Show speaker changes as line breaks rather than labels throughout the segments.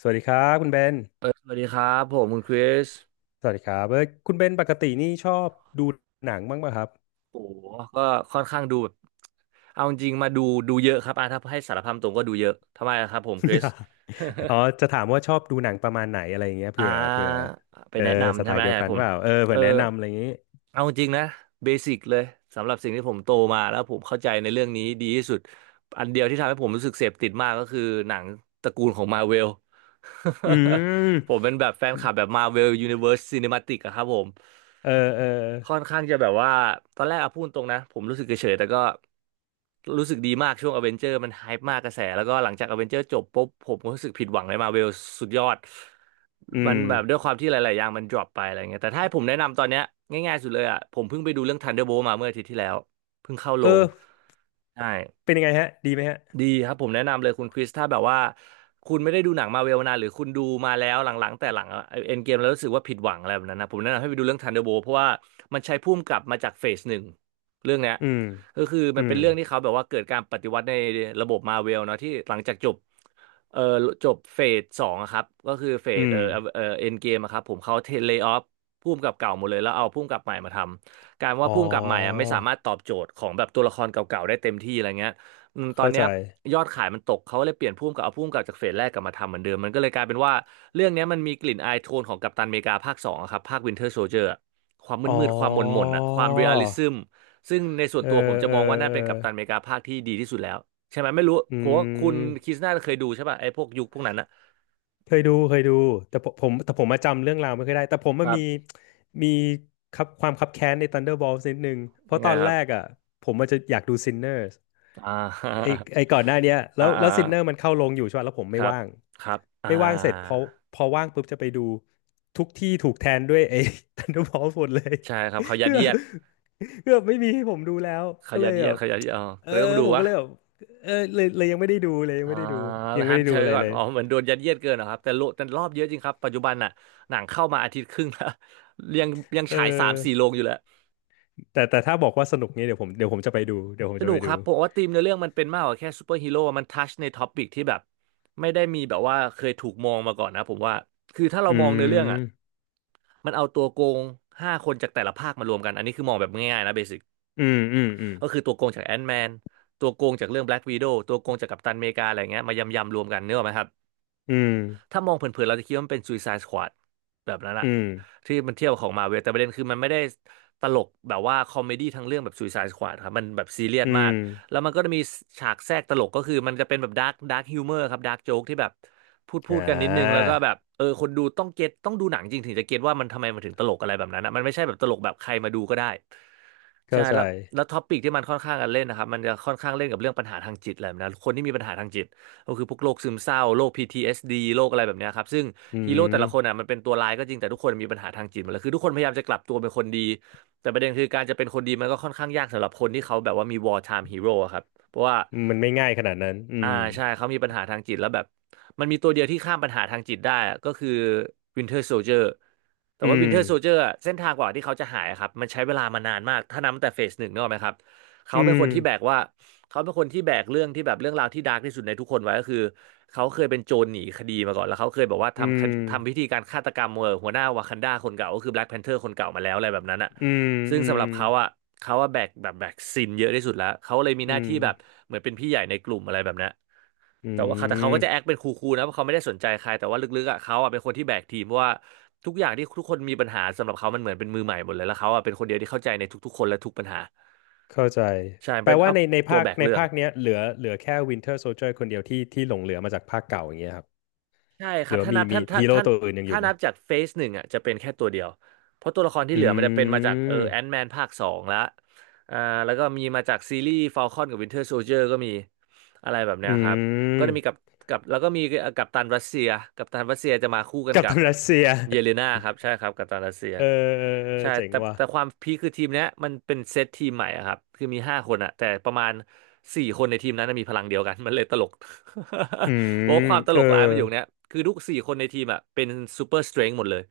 สวัสดีครับคุณเบน
สวัสดีครับผมคุณคริส
สวัสดีครับเอ้ยคุณเบนปกตินี่ชอบดูหนังบ้างป่ะครับ
โอ้โหก็ค่อนข้างดูแบบเอาจริงๆมาดูเยอะครับอ่ะถ้าให้สารภาพตรงก็ดูเยอะทำไมอะครับผมคริส
อ๋อจะถามว่าชอบดูหนังประมาณไหนอะไรอย่างเงี้ย
อ่
เผื่อ
าไป
เออ
แนะ
ส
นำ
ไต
ใช่ไหม
ล์เดี
อ
ย
ยา
ว
ก
กั
ให้
น
ผม
เปล่าเออ
เอ
เผื่
อ
อแนะนำอะไรอย่างงี้
เอาจริงนะเบสิกเลยสำหรับสิ่งที่ผมโตมาแล้วผมเข้าใจในเรื่องนี้ดีที่สุดอันเดียวที่ทำให้ผมรู้สึกเสพติดมากก็คือหนังตระกูลของมาเวล
อื
ผม
ม
เป็นแบบแฟนคลับแบบมาเวลยูนิเว r ร์สซ n นิม t ติกอะครับผม
เออเออ
ค่อนข้างจะแบบว่าตอนแรกอะพูดตรงนะผมรู้สึกเฉยๆแต่ก็รู้สึกดีมากช่วงอเวนเจอร์มันไฮป์มากกระแสแล้วก็หลังจากอเวนเจอร์จบปุ๊บผมก็รู้สึกผิดหวังในมาเวลสุดยอด
อื
มัน
ม
แบบด้วยความที่หลายๆอย่างมันดรอปไปอะไรเงี้ยแต่ถ้าให้ผมแนะนำตอนเนี้ยง่ายๆสุดเลยอะผมเพิ่งไปดูเรื่อง Thunderbolt มาเมื่ออาทิตย์ที่แล้วเพิ่งเข้าโร
เอ
ง
อ
ใช่
เป็นยังไงฮะดีไหมฮะ
ดีครับผมแนะนำเลยคุณคริสถ้าแบบว่าคุณไม่ได้ดูหนังมาเวลนานหรือคุณดูมาแล้วหลังๆแต่หลังเอ็นเกมแล้วรู้สึกว่าผิดหวังอะไรแบบนั้นนะผมแนะนำให้ไปดูเรื่องทันเดอร์โบเพราะว่ามันใช้พุ่มกลับมาจากเฟสหนึ่งเรื่องเนี้ย
อืม
ก็คือ
อื
มันเป็
ม
นเรื่องที่เขาแบบว่าเกิดการปฏิวัติในระบบมาเวลเนาะที่หลังจากจบเอ่อจบเฟสสองอะครับก็คือเฟ
อื
ส
ม
เอ็นเกมครับผมเขาเทเลย์ออฟพุ่มกับเก่าหมดเลยแล้วเอาพุ่มกับใหม่มาทำการว่า
อ๋อ
พุ่มกับใหม่อะไม่สามารถตอบโจทย์ของแบบตัวละครเก่าๆได้เต็มที่อะไรเงี้ย อืมตอน
เข้า
เนี้
ใจ
ยยอดขายมันตกเขาก็เลยเปลี่ยนผู้กำกับเอาผู้กำกับจากเฟสแรกกลับมาทำเหมือนเดิมมันก็เลยกลายเป็นว่าเรื่องเนี้ยมันมีกลิ่นอายโทนของกัปตันอเมริกาภาคสองอะครับภาควินเทอร์โซลเจอร์ความ
อ๋อ
มืดๆความหม่นๆอ่ะความเรียลลิซึมซึ่งในส่วน
เอ
ตัวผม
อ
จะ
เอ
ม
อ
องว่าน่า
เออ
เป็นกัปตันอเมริกาภาคที่ดีที่สุดแล้วใช่ไหมไม่รู้
อื
โคว่าคุณคริส
ม
น่าจะเคยดูใช่ป่ะไอ้พวกยุคพวกนั้นนะ
เคยดูแต่ผมแต่ผมมาจำเรื่องราวไม่ค่อยได้แต่ผม
ค
มัน
รั
มี
บ
มีครับความคับแค้นใน Thunderbolts นิดนึงเพ
ยั
ราะ
ง
ต
ไง
อน
ค
แร
รับ
กอ่ะผมมันจะอยากดู Sinners
อ่า
ไอไอก่อนหน้าเนี้ย แล้
อ่า
ว
อ่า
แล้ว Sinner มันเข้าลงอยู่ใช่ป่ะแล้วผม
ค
ไม่
รับ
ว่าง
ครับอ่า
เสร็จพอพอว่างปุ๊บจะไปดูทุกที่ถูกแทนด้วยไอ้ Thunderbolts หมดเลย
ใช่ครับเขายั
คื
ด
อแบ
เยี
บ
ยด
คือแบบไม่มีให้ผมดูแล้วก็เลยแบบ
เขายัดเยียดอ๋อ
เอ
ก็
อ
เลยต้องดู
ผม
วะ
ก็เลยแบบเออเลยยังไม่ได้ดูเลยยัง
อ่า
ไม่ได้ดูยังไม่
ฮัท
ได้
เช
ดู
ย
อะไร
ก่อน
เลย
อ๋อเหมือนโดนยัดเยียดเกินนะครับแต่โลแต่รอบเยอะจริงครับปัจจุบันน่ะหนังเข้ามาอาทิตย์ครึ่งแล้ว ยังยัง
เอ
ฉายสาม
อ
สี่โรงอยู่เลย
แต่แต่ถ้าบอกว่าสนุกนี้เดี๋ยวผมจะไปดูเดี๋ยวผม
ส
จะ
นุ
ไป
กค
ดู
รับผมว่าธีมในเรื่องมันเป็นมากกว่าแค่ซูเปอร์ฮีโร่มันทัชในท็อปิกที่แบบไม่ได้มีแบบว่าเคยถูกมองมาก่อนนะผมว่าคือถ้าเรา
อื
มองในเรื่องอ่ะ
ม
มันเอาตัวโกงห้าคนจากแต่ละภาคมารวมกันอันนี้คือมองแบบง่ายๆนะเบสิก
อืมอืมอืม
ก็คือตัวโกงจากแอนท์แมนตัวโกงจากเรื่องแบล็กวีโดตัวโกงจากกัปตันอเมริกาอะไรเงี้ยมายำๆรวมกันเนกอะไหมครับ
อืม
ถ้ามองเผินๆ เราจะคิดว่ามันเป็น Suicide Squad แบบนั้นอะ
อืม
ที่มันเทียบของมาเวลแต่ประเด็นคือมันไม่ได้ตลกแบบว่าคอมเมดี้ทั้งเรื่องแบบ Suicide Squad ครับมันแบบซีเรียส
อื
มาก
ม
แล้วมันก็จะมีฉากแทรกตลกก็คือมันจะเป็นแบบดาร์กฮิวเมอร์ครับดาร์กโจ๊กที่แบบพู
อ่
ดกันนิดนึงแล้ว
า
ก็แบบเออคนดูต้องเก็ตต้องดูหนังจริงถึงจะเก็ตว่ามันทำไมมันถึงตลกอะไรแบบนั้นนะมันไม่ใช่แบบตลกแบบใครมาดูก็ได้ใช่
เข้าใจ
แล้วแล้วท็อปิกที่มันค่อนข้างกันเล่นนะครับมันจะค่อนข้างเล่นกับเรื่องปัญหาทางจิตอะไรแบบนะคนที่มีปัญหาทางจิต ก็คือพวกโรคซึมเศร้าโรค PTSD โรคอะไรแบบเนี้ยครับซึ่ง
อื
ฮีโร่แต่ละคน
ม
อ่ะมันเป็นตัวร้ายก็จริงแต่ทุกคนมีปัญหาทางจิตหมดเลยคือทุกคนพยายามจะกลับตัวเป็นคนดีแต่ประเด็นคือการจะเป็นคนดีมันก็ค่อนข้างยากสำหรับคนที่เขาแบบว่ามี war time hero อะครับเพราะว่า
มันไม่ง่ายขนาดนั้นอื
อ่า
ม
ใช่เขามีปัญหาทางจิตแล้วแบบมันมีตัวเดียวที่ข้ามปัญหาทางจิตได้อะก็คือ Winter Soldier แต่
อื
ว่า
ม
Winter Soldier อะเส้นทางกว่าที่เขาจะหายอะครับมันใช้เวลามานานมากถ้านับตั้งแต่เฟสหนึ่งนึกออกไหมครับเขา
อื
เป็นค
ม
นที่แบกว่า เขาเป็นคนที่แบกเรื่องที่แบบเรื่องราวที่ดาร์กที่สุดในทุกคนไว้ก็คือเขาเคยเป็นโจรหนีคดีมาก่อนแล้วเขาเคยบอกว่า
อื
ทำค
ม
ดทำพิธีการฆาตกรรมหัวหน้าวากันดาคนเก่าก็คือแบล็กแพนเทอร์คนเก่ามาแล้วอะไรแบบนั้นอ่ะ
อืม
ซึ่ง
อื
สำห
ม
รับเขาอ่ะเขาว่าแบกแบบแบกซินเยอะที่สุดแล้วเขาเลยมีห
อื
น้า
ม
ที่แบบเหมือนเป็นพี่ใหญ่ในกลุ่มอะไรแบบนั้น
อื
แต่ว่าเขาแต่เขาก็จะแอค
ม
เป็นคูลๆนะเพราะเขาไม่ได้สนใจใครแต่ว่าลึกๆอ่ะเขาอ่ะเป็นคนที่แบกทีมเพราะว่าทุกอย่างที่ทุกคนมีปัญหาสำหรับเขามันเหมือนเป็นมือใหม่หมดเลยแล้วเขาอ่ะเป็นคนเดียวที่เข้าใจในทุกๆคนและทุกปัญหา
เข้าใจ
ใช่
แปล
เป็น
ว่า
อัพ
ใน
ตัว
ภาค
แบก
ใน
เรื่อง
ภาคเนี้ยเหลือแค่ Winter Soldier คนเดียวที่หลงเหลือมาจากภาคเก่าอย่างเงี้ยครับ
ใช่ค
ห
รั
รื
บ
อว่า
ถ้า
มี
นับ
มี
ท่านถ้า
ฮีโร่
ท่าน
ตัวอื่นยังอ
ถ้า
ยู่ไหม
นับจากเฟสหนึ่งอ่ะจะเป็นแค่ตัวเดียวเพราะตัวละครที่
อื
เหลือมันจะเป็นมาจากแอน
ม
แมนภาคสองละอ่าแล้วก็มีมาจากซีรีส์ฟ a ลคอนกับวินเทอร์โซ i เ r อร์ก็มีอะไรแบบ
อื
เนี้ยครับก็จะมีกับ
ม
กับแล้วก็มีกัปตันรัสเซียกัปตันรัสเซียจะมาคู่กัน
กัป
กั
ตั
บ
นรัสเซีย
เยเลนาครับใช่ครับกัปตันรัสเซีย
เออเออเออ
ใช่
เจ๋ง
แต่
ว่ะ
แต่ความพีคคือทีมเนี้ยมันเป็นเซตทีมใหม่อะครับคือมีห้าคนอะแต่ประมาณสี่คนในทีมนั้นนะมีพลังเดียวกัน มันเลยตลก
อื ม
เพราะว่าความต
เอ
ล
อ
กร้ายมันอยู่งเนี้ยคือทุกสี่คนในทีมอะเป็นซูเปอร์สเตรน h หมดเลย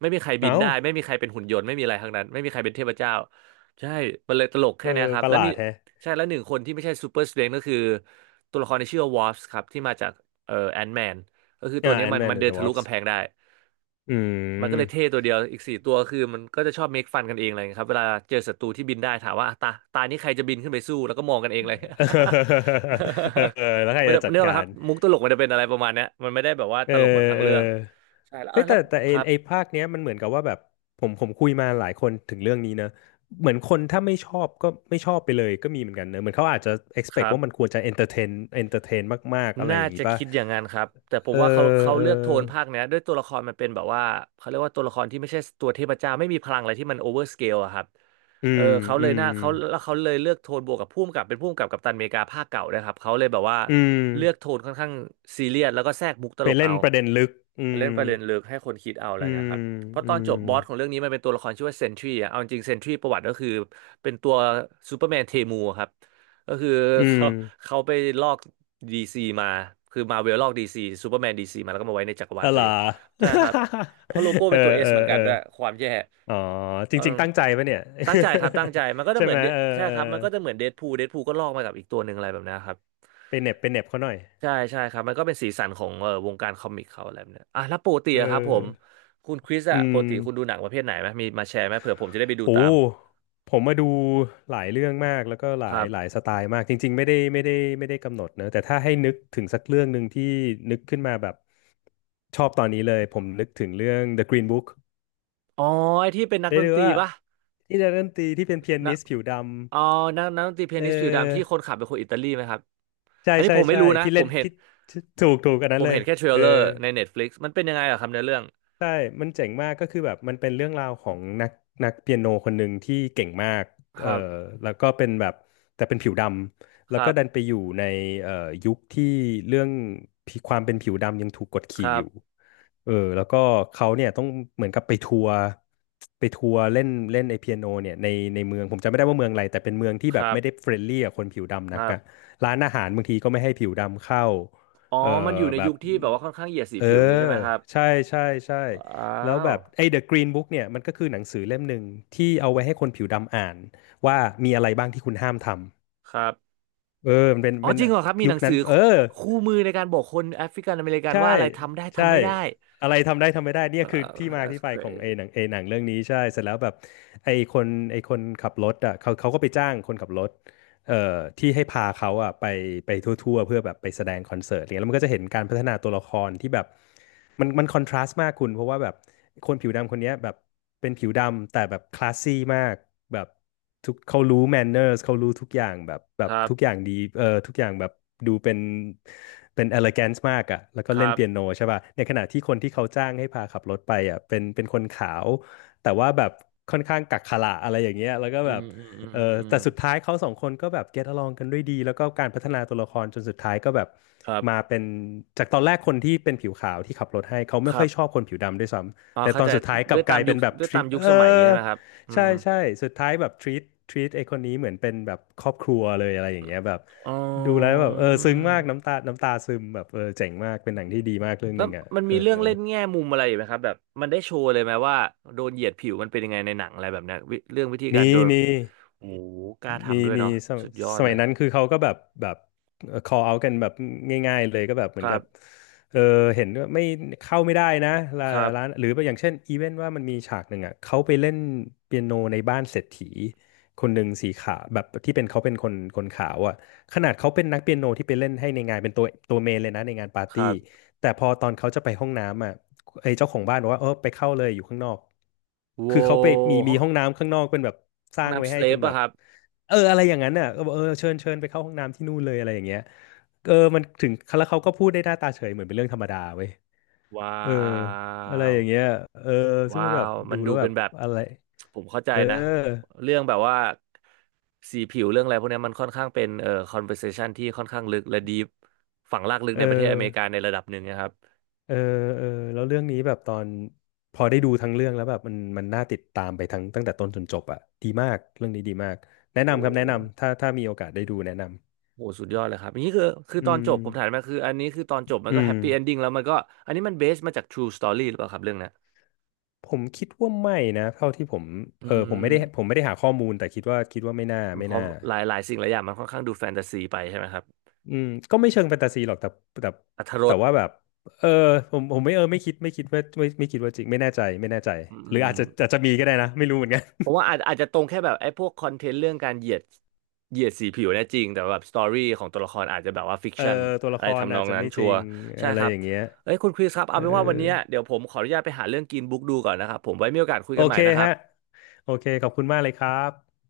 ไม่มีใครบิ
เอ้า
นได้ไม่มีใครเป็นหุ่นยนต์ไม่มีอะไรทั้งนั้นไม่มีใครเป็นเทพเจ้าใช่มันเลยตลก
เอ
แค่เนี้ย
อ
ครับ
ประ
แล้
ห
ว
ลา
มี
ดแฮะ
ใช่แล้วหนึ่งคนที่ไม่ใช่ซูเปอร์สเตรน h ก็คือตัวละครที่ชื่อวอ a สครับที่มาจากแอนแมนก็คือตัว
อ่า
เนี้ย
แอน
มั
ด์
น
แมน
มันเดิ
เด
น
อะว
ทะ
อ
ลุ
ร์ป
กำแพงได้
อื
มันก็
ม
เลยเท่ตัวเดียวอีกสี่ตัวคือมันก็จะชอบเมคฟันกันเองอะไรเงี้ยครับเวลาเจอศัตรูที่บินได้ถามว่าอ่ะตาตานี้ใครจะบินขึ้นไปสู้แล้วก็มองกันเองเลย
เออ เออแล้วใคร
มัน
จะ
จะ
จัด
เนื่องนะค
กา
รั
ร
บมุกตลกมันจะเป็นอะไรประมาณเนี้ยมันไม่ได้แบบว่า
เอ
ต
อ
ลกแบบทาง
เออ
เรื่องใช่แล้ว
เฮ้
อ่ะ
ย
แล้
แต่
ว
แต่ไอ
ครับ
ไอภาคเนี้ยมันเหมือนกับว่าแบบผมคุยมาหลายคนถึงเรื่องนี้นะ เหมือนคนถ้าไม่ชอบก็ไม่ชอบไปเลยก็มีเหมือนกันเนอะเหมือนเขาอาจจะ
ค
expect
รั
ว่ามันค
บ
วรจะ entertain entertain มากๆอะไร
น่า
อย่างงี้
จะ
ป่ะ
คิดอย่างนั้นครับแต่ผม
เอ
ว่าเขา
อ
เขา
เอ
เลือกโท
อ
นภาคเนี้ยด้วยตัวละครมันเป็นแบบว่าเขาเรียกว่าตัวละครที่ไม่ใช่ตัวเทพเจ้าไม่มีพลังอะไรที่มันโอเวอร์สเกลอะครับ
อื
เออ
ม
เขาเล
อื
ยห
ม
น่าเขาแล้วเขาเลยเลือกโทนบวกกับพุ่มกับเป็นพุ่มกับกัปตันอเมริกาภาคเก่าด้วยครับเขาเลยแบบว่า
อืม
เลือกโทนค่อนข้างซีเรียสแล้วก็แทรกมุกต
ไป
ลก
เล่
เอา
นประเด็นลึกอื
ไปเล่น
ม
ประเด็นลึกให้คนคิดเอาอะไร
อื
เงี้
ม
ยครับ เพราะ
อื
ตอน
ม
จบบอสของเรื่องนี้มันเป็นตัวละครชื่อว่าเซนทรีอ่ะเอาจริงเซนทรีประวัติก็คือเป็นตัวซูเปอร์แมนเทมูครับก็คือ
อืม
เขาเขาไปลอกดีซีมาคือมาเวลลอกดีซีซูเปอร์แมนดีซีมาแล้วก็มาไว้ในจักร
ท
วาลตัวเอง
ลา
ใช่ครับ เพราะโลโก้
เออ
เป็นตัวเอ
เอ
สเหมื
อ
อนกั
เอ
น
อ
ด้วยความแย่
อ๋อจ
เออ
ริงๆตั้งใจปะเนี่ย
ตั้งใจครับตั้งใจมันก็ จะ
ใช่
เหมื
ไห
อ
ม
น Dead-
เออ
ใช่
เออ
ครับมันก็จะเหมือนเดดพูลเดดพูลก็ลอกมากับอีกตัวหนึ่งอะไรแบบนี้ครับ
ไปเหน็บเขาหน่อย
ใช่ใช่ครับมันก็เป็นสีสันของวงการคอมิกเขาอะไรแบบเนี้ยอ่ะแล้วปกติ
เอ
อะครับผม
อ
คุณคริส
อื
อะป
ม
กติคุณดูหนังประเภทไหนไหมมีมาแชร์ไหมเผื่อผมจะได้ไปดู
โ
ตาม
หผมมาดูหลายเรื่องมากแล้วก็ห
ค
ลา
รั
ยหลาย
บ
สไตล์มากจริงๆไม่ได้กำหนดเนอะแต่ถ้าให้นึกถึงสักเรื่องหนึ่งที่นึกขึ้นมาแบบชอบตอนนี้เลยผมนึกถึงเรื่อง The Green Book
อ๋อไอที่เป็นนัก
ได้
ดน
ดู
ตรี
ว่า
ปะ
ที่นักดนตรีที่เป็นเปีย
นะ
นิสผิวด
อ๋อนักนักดนตรีเปี
ำเอ
ยนิสผิวดำที่
อ
คนขับเป็นคนอิตาลีไหมครับอันนี้ผมไม่
ใช่
รู้นะ
ที่
ผ
เล่น
มเห็น
ที่ที่ถูกอัน
ผ
นั้น
ม
เล
เห็
ย
นแค่เทร
เอ
ล
อ
เลอร์ใน Netflix มันเป็นยังไงอะครับในเรื่อง
ใช่มันเจ๋งมากก็คือแบบมันเป็นเรื่องราวของนักเปียโนคนหนึ่งที่เก่งมาก
ค
เออ
รับ
แล้วก็เป็นแบบแต่เป็นผิวดำ
ค
แล้ว
รั
ก็ดันไป
บ
อยู่ในเอ่อยุคที่เรื่องผิวความเป็นผิวดำยังถูกกด
ค
ขี่
รั
อยู่
บ
เออแล้วก็เขาเนี่ยต้องเหมือนกับไปทัวร์ไปทัวร์เล่นเล่นไอเปียโนเนี่ยในเมืองผมจำไม่ได้ว่าเมืองอะไรแต่เป็นเมืองที่
ค
แบบ
รั
ไม่ได้
บ
เฟรนลี่กับคนผิวดำ
ค
นัก
รั
อะ
บ
ร้านอาหารบางทีก็ไม่ให้ผิวดำเข้า
อ๋อ
เออ
มันอยู่ใน
แบ
ยุ
บ
คที่แบบว่าค่อนข้างเหยียดสี
เอ
ผิวอย่างนี้ใช่
อ
ไหมครับ
ใช่ใช่ใช่
ว้า
แล้ว
ว
แบบไอ้ The Green Book เนี่ยมันก็คือหนังสือเล่มหนึ่งที่เอาไว้ให้คนผิวดำอ่านว่ามีอะไรบ้างที่คุณห้ามทำ
ครับ
เออมันเป็น
อ๋อ
เป็น
จริงเหรอครับมี
ยุ
หนั
ค
ง
นั้
สื
น
อ
เออ
คู่มือในการบอกคนแอฟริกันอเมริกัน
ใช่
ว่าอะไรทำได้
ใช่
ทำไม่ได้
อะไรทำได้ทำไม่ได้เนี่ย
เอ่
คือ
อ
ที่มาที่
that's
ไปของ
crazy
ไอ้หนังเรื่องนี้ใช่เสร็จแล้วแบบไอ้คนไอ้คนขับรถอ่ะเขาก็ไปจ้างคนขับรถ เอ่อที่ให้พาเขาอะไปไปทั่วๆเพื่อแบบไปแสดงคอนเสิร์ตอะไรเงี้ยแล้วมันก็จะเห็นการพัฒนาตัวละครที่แบบมันคอนทราสต์มากคุณเพราะว่าแบบคนผิวดำคนเนี้ยแบบเป็นผิวดำแต่แบบคลาสซี่มากแบบทุกเขารู้แมนเนอร์สเขารู้ทุกอย่างแบบแบ
ค
บ
รั
ทุกอ
บ
ย่างดีทุกอย่างแบบดูเป็นเอเล g แกนซ์มากอะแล้วก็
ครั
เล่นเปียโน
บ
ใช่ป่ะในขณะที่คนที่เขาจ้างให้พาขับรถไปอะเป็นคนขาวแต่ว่าแบบค่อนข้างกักขระอะไรอย่างเงี้ยแล้วก็
อื
แบบ
มอืมอืม
เออ
อืมอืม
แต่สุดท้ายเขาสองคนก็แบบ get along กันด้วยดีแล้วก็การพัฒนาตัวละครจนสุดท้ายก็แบบ
ครั
มา
บ
เป็นจากตอนแรกคนที่เป็นผิวขาวที่ขับรถให้เขา
ค
ไม่
รั
ค่อยชอบ
บ
คนผิวดำด้วยซ้
อ๋อ
ำแต่ต
เข้า
อน
ใจ
สุดท้ายก
ด้
ลั
ว
บ
ย
ก
ตา
ลา
ม
ย
ยุ
เป็
ค
นแบบ
ด้วยตาม
treat
ยุ
เอ
ค
อ
สมัยอย่างนี้ใช่ไหมครับอื
ใช่
ม
ใช่สุดท้ายแบบ treat ไอ้คนนี้เหมือนเป็นแบบครอบครัวเลยอะไรอย่างเงี้ยแบบ
อ๋อ
ดูแล้วแบบเออซึ้งมากน้ำตาซึมแบบเออเจ๋งมากเป็นหนังที่ดีมากเรื่องห
แล้ว
นึ่งอ่ะ
มัน
เอ
มี
อ
เรื่องเล่นแง่มุมอะไรอยู่ไหมครับแบบมันได้โชว์เลยไหมว่าโดนเหยียดผิวมันเป็นยังไงในหนังอะไรแบบเนี้ยวิเรื่องวิธีกา
มี
รโดน
มี
โอ้โหกล้า
มี
ทำด้วย
มี
เนาะ
สม
สุดยอ
ส
ดเล
มัย
ย
นั้นคือเขาก็แบบcall out กันแบบง่ายๆเลยก็แบบเหมื
ค
อน
รั
กับ
บ
เออเห็นว่าไม่เข้าไม่ได้นะร้า
ครับ
ร้านหรืออย่างเช่นอีเวนต์ว่ามันมีฉากหนึ่งอ่ะเขาไปเล่นเปียโนในบ้านเศรษฐีคนหนึ่งสีขาวแบบที่เป็นเขาเป็นคนขาวอ่ะขนาดเขาเป็นนักเปียโนที่ไปเล่นให้ในงานเป็นตัวเมนเลยนะในงานปาร์
ค
ตี้
รับ
แต่พอตอนเขาจะไปห้องน้ำอ่ะ ไอ้เจ้าของบ้านบอกว่าเออไปเข้าเลยอยู่ข้างนอก
โว้
คือเขาไปมี
ห้
มี
อง
ห้องน้ำข้างนอกเป็นแบบส
ห้อง
ร้างไว้
น้ำส
ให้
เล
เป็
ป
นแบ
อะ
บ
ครับ
เอออะไรอย่างนั้นน่ะก็บอกเออเชิญเชิญไปเข้าห้องน้ำที่นู่นเลยอะไรอย่างเงี้ยเออมันถึงแล้วเขาก็พูดได้หน้าตาเฉยเหมือนเป็นเรื่องธรรมดาเว้ย
ว้า
เอออะไรอย่างเงี้ย
ว
เออซึ่ง
ว้า
มันแบบ
ว
ดู
มันดู
แล้วแบ
เป็น
บ
แบบ
อะไร
ผมเข้าใจ
เออ
นะเรื่องแบบว่าสีผิวเรื่องอะไรพวกเนี้ยมันค่อนข้างเป็นconversation ที่ค่อนข้างลึกและดีฝังรากลึก
เอ
ในประเทศอเมริกา
อ
ในระดับหนึ่งนะครับ
เออเออแล้วเรื่องนี้แบบตอนพอได้ดูทั้งเรื่องแล้วแบบมันน่าติดตามไปทั้งตั้งแต่ต้นจนจบอ่ะดีมากเรื่องนี้ดีมากแนะ
โอ้
นำครับแนะนำถ้ามีโอกาสได้ดูแนะน
โหสุดยอดเลยครับนี่คือคื
ำ
อ
อื
ตอนจ
ม
บผมถามมาคืออันนี้คือตอนจบมันก็
อื
แฮ
ม
ปปี้เอนดิ้งแล้วมันก็อันนี้มันเบสมาจาก True Story หรือเปล่าครับเรื่องเนี้ย
ผมคิดว่าไม่นะเท่าที่ผม
อื
เออผมไม่ได้ผ
ม
มไม่ได้หาข้อมูลแต่คิดว่าไม่น่าไม่
เพราะ
น่า
หลายหลายสิ่งหลายอย่างมันค่อนข้างดูแฟนตาซีไปใช่ไหมครับ
อืมก็ไม่เชิงแฟนตาซีหรอกแต่
อรรถร
แต่
ส
ว่าแบบเออผมไม่เออไม่คิดไม่คิดว่าไม่ไม่คิดว่าจริงไม่แน่ใจ
อื
หรือ
ม
อาจจะมีก็ได้นะไม่รู้เหมือนกัน
ผม ว่าอาจอาจจะตรงแค่แบบไอ้พวกคอนเทนต์เรื่องการเหยียดเหยียดสีผิวเนี่ยจริงแต่แบบสตอรี่ของตัวละครอาจจะแบบว่าฟิก
เออ
ชัน
ตัวละ
อะ
ค
ไร
ร
ทำน
อา
อ
จ
ง
จะ
นั้น
ไม่จ
ชั
ริ
วร์
ง
ใช่
อะไร
ครั
อ
บ
ย่างเงี้ย
เอ้ยคุณคริสครับ
เอ
เอา
อ
เป็นว่าวันเนี้ยเดี๋ยวผมขออนุญาตไปหาเรื่องกินบุ๊กดูก่อนนะครับผมไว้มีโอกาสคุย
โอ
กันใหม่
เค
นะครับ
ฮะโอเคขอบคุณมากเลยครับ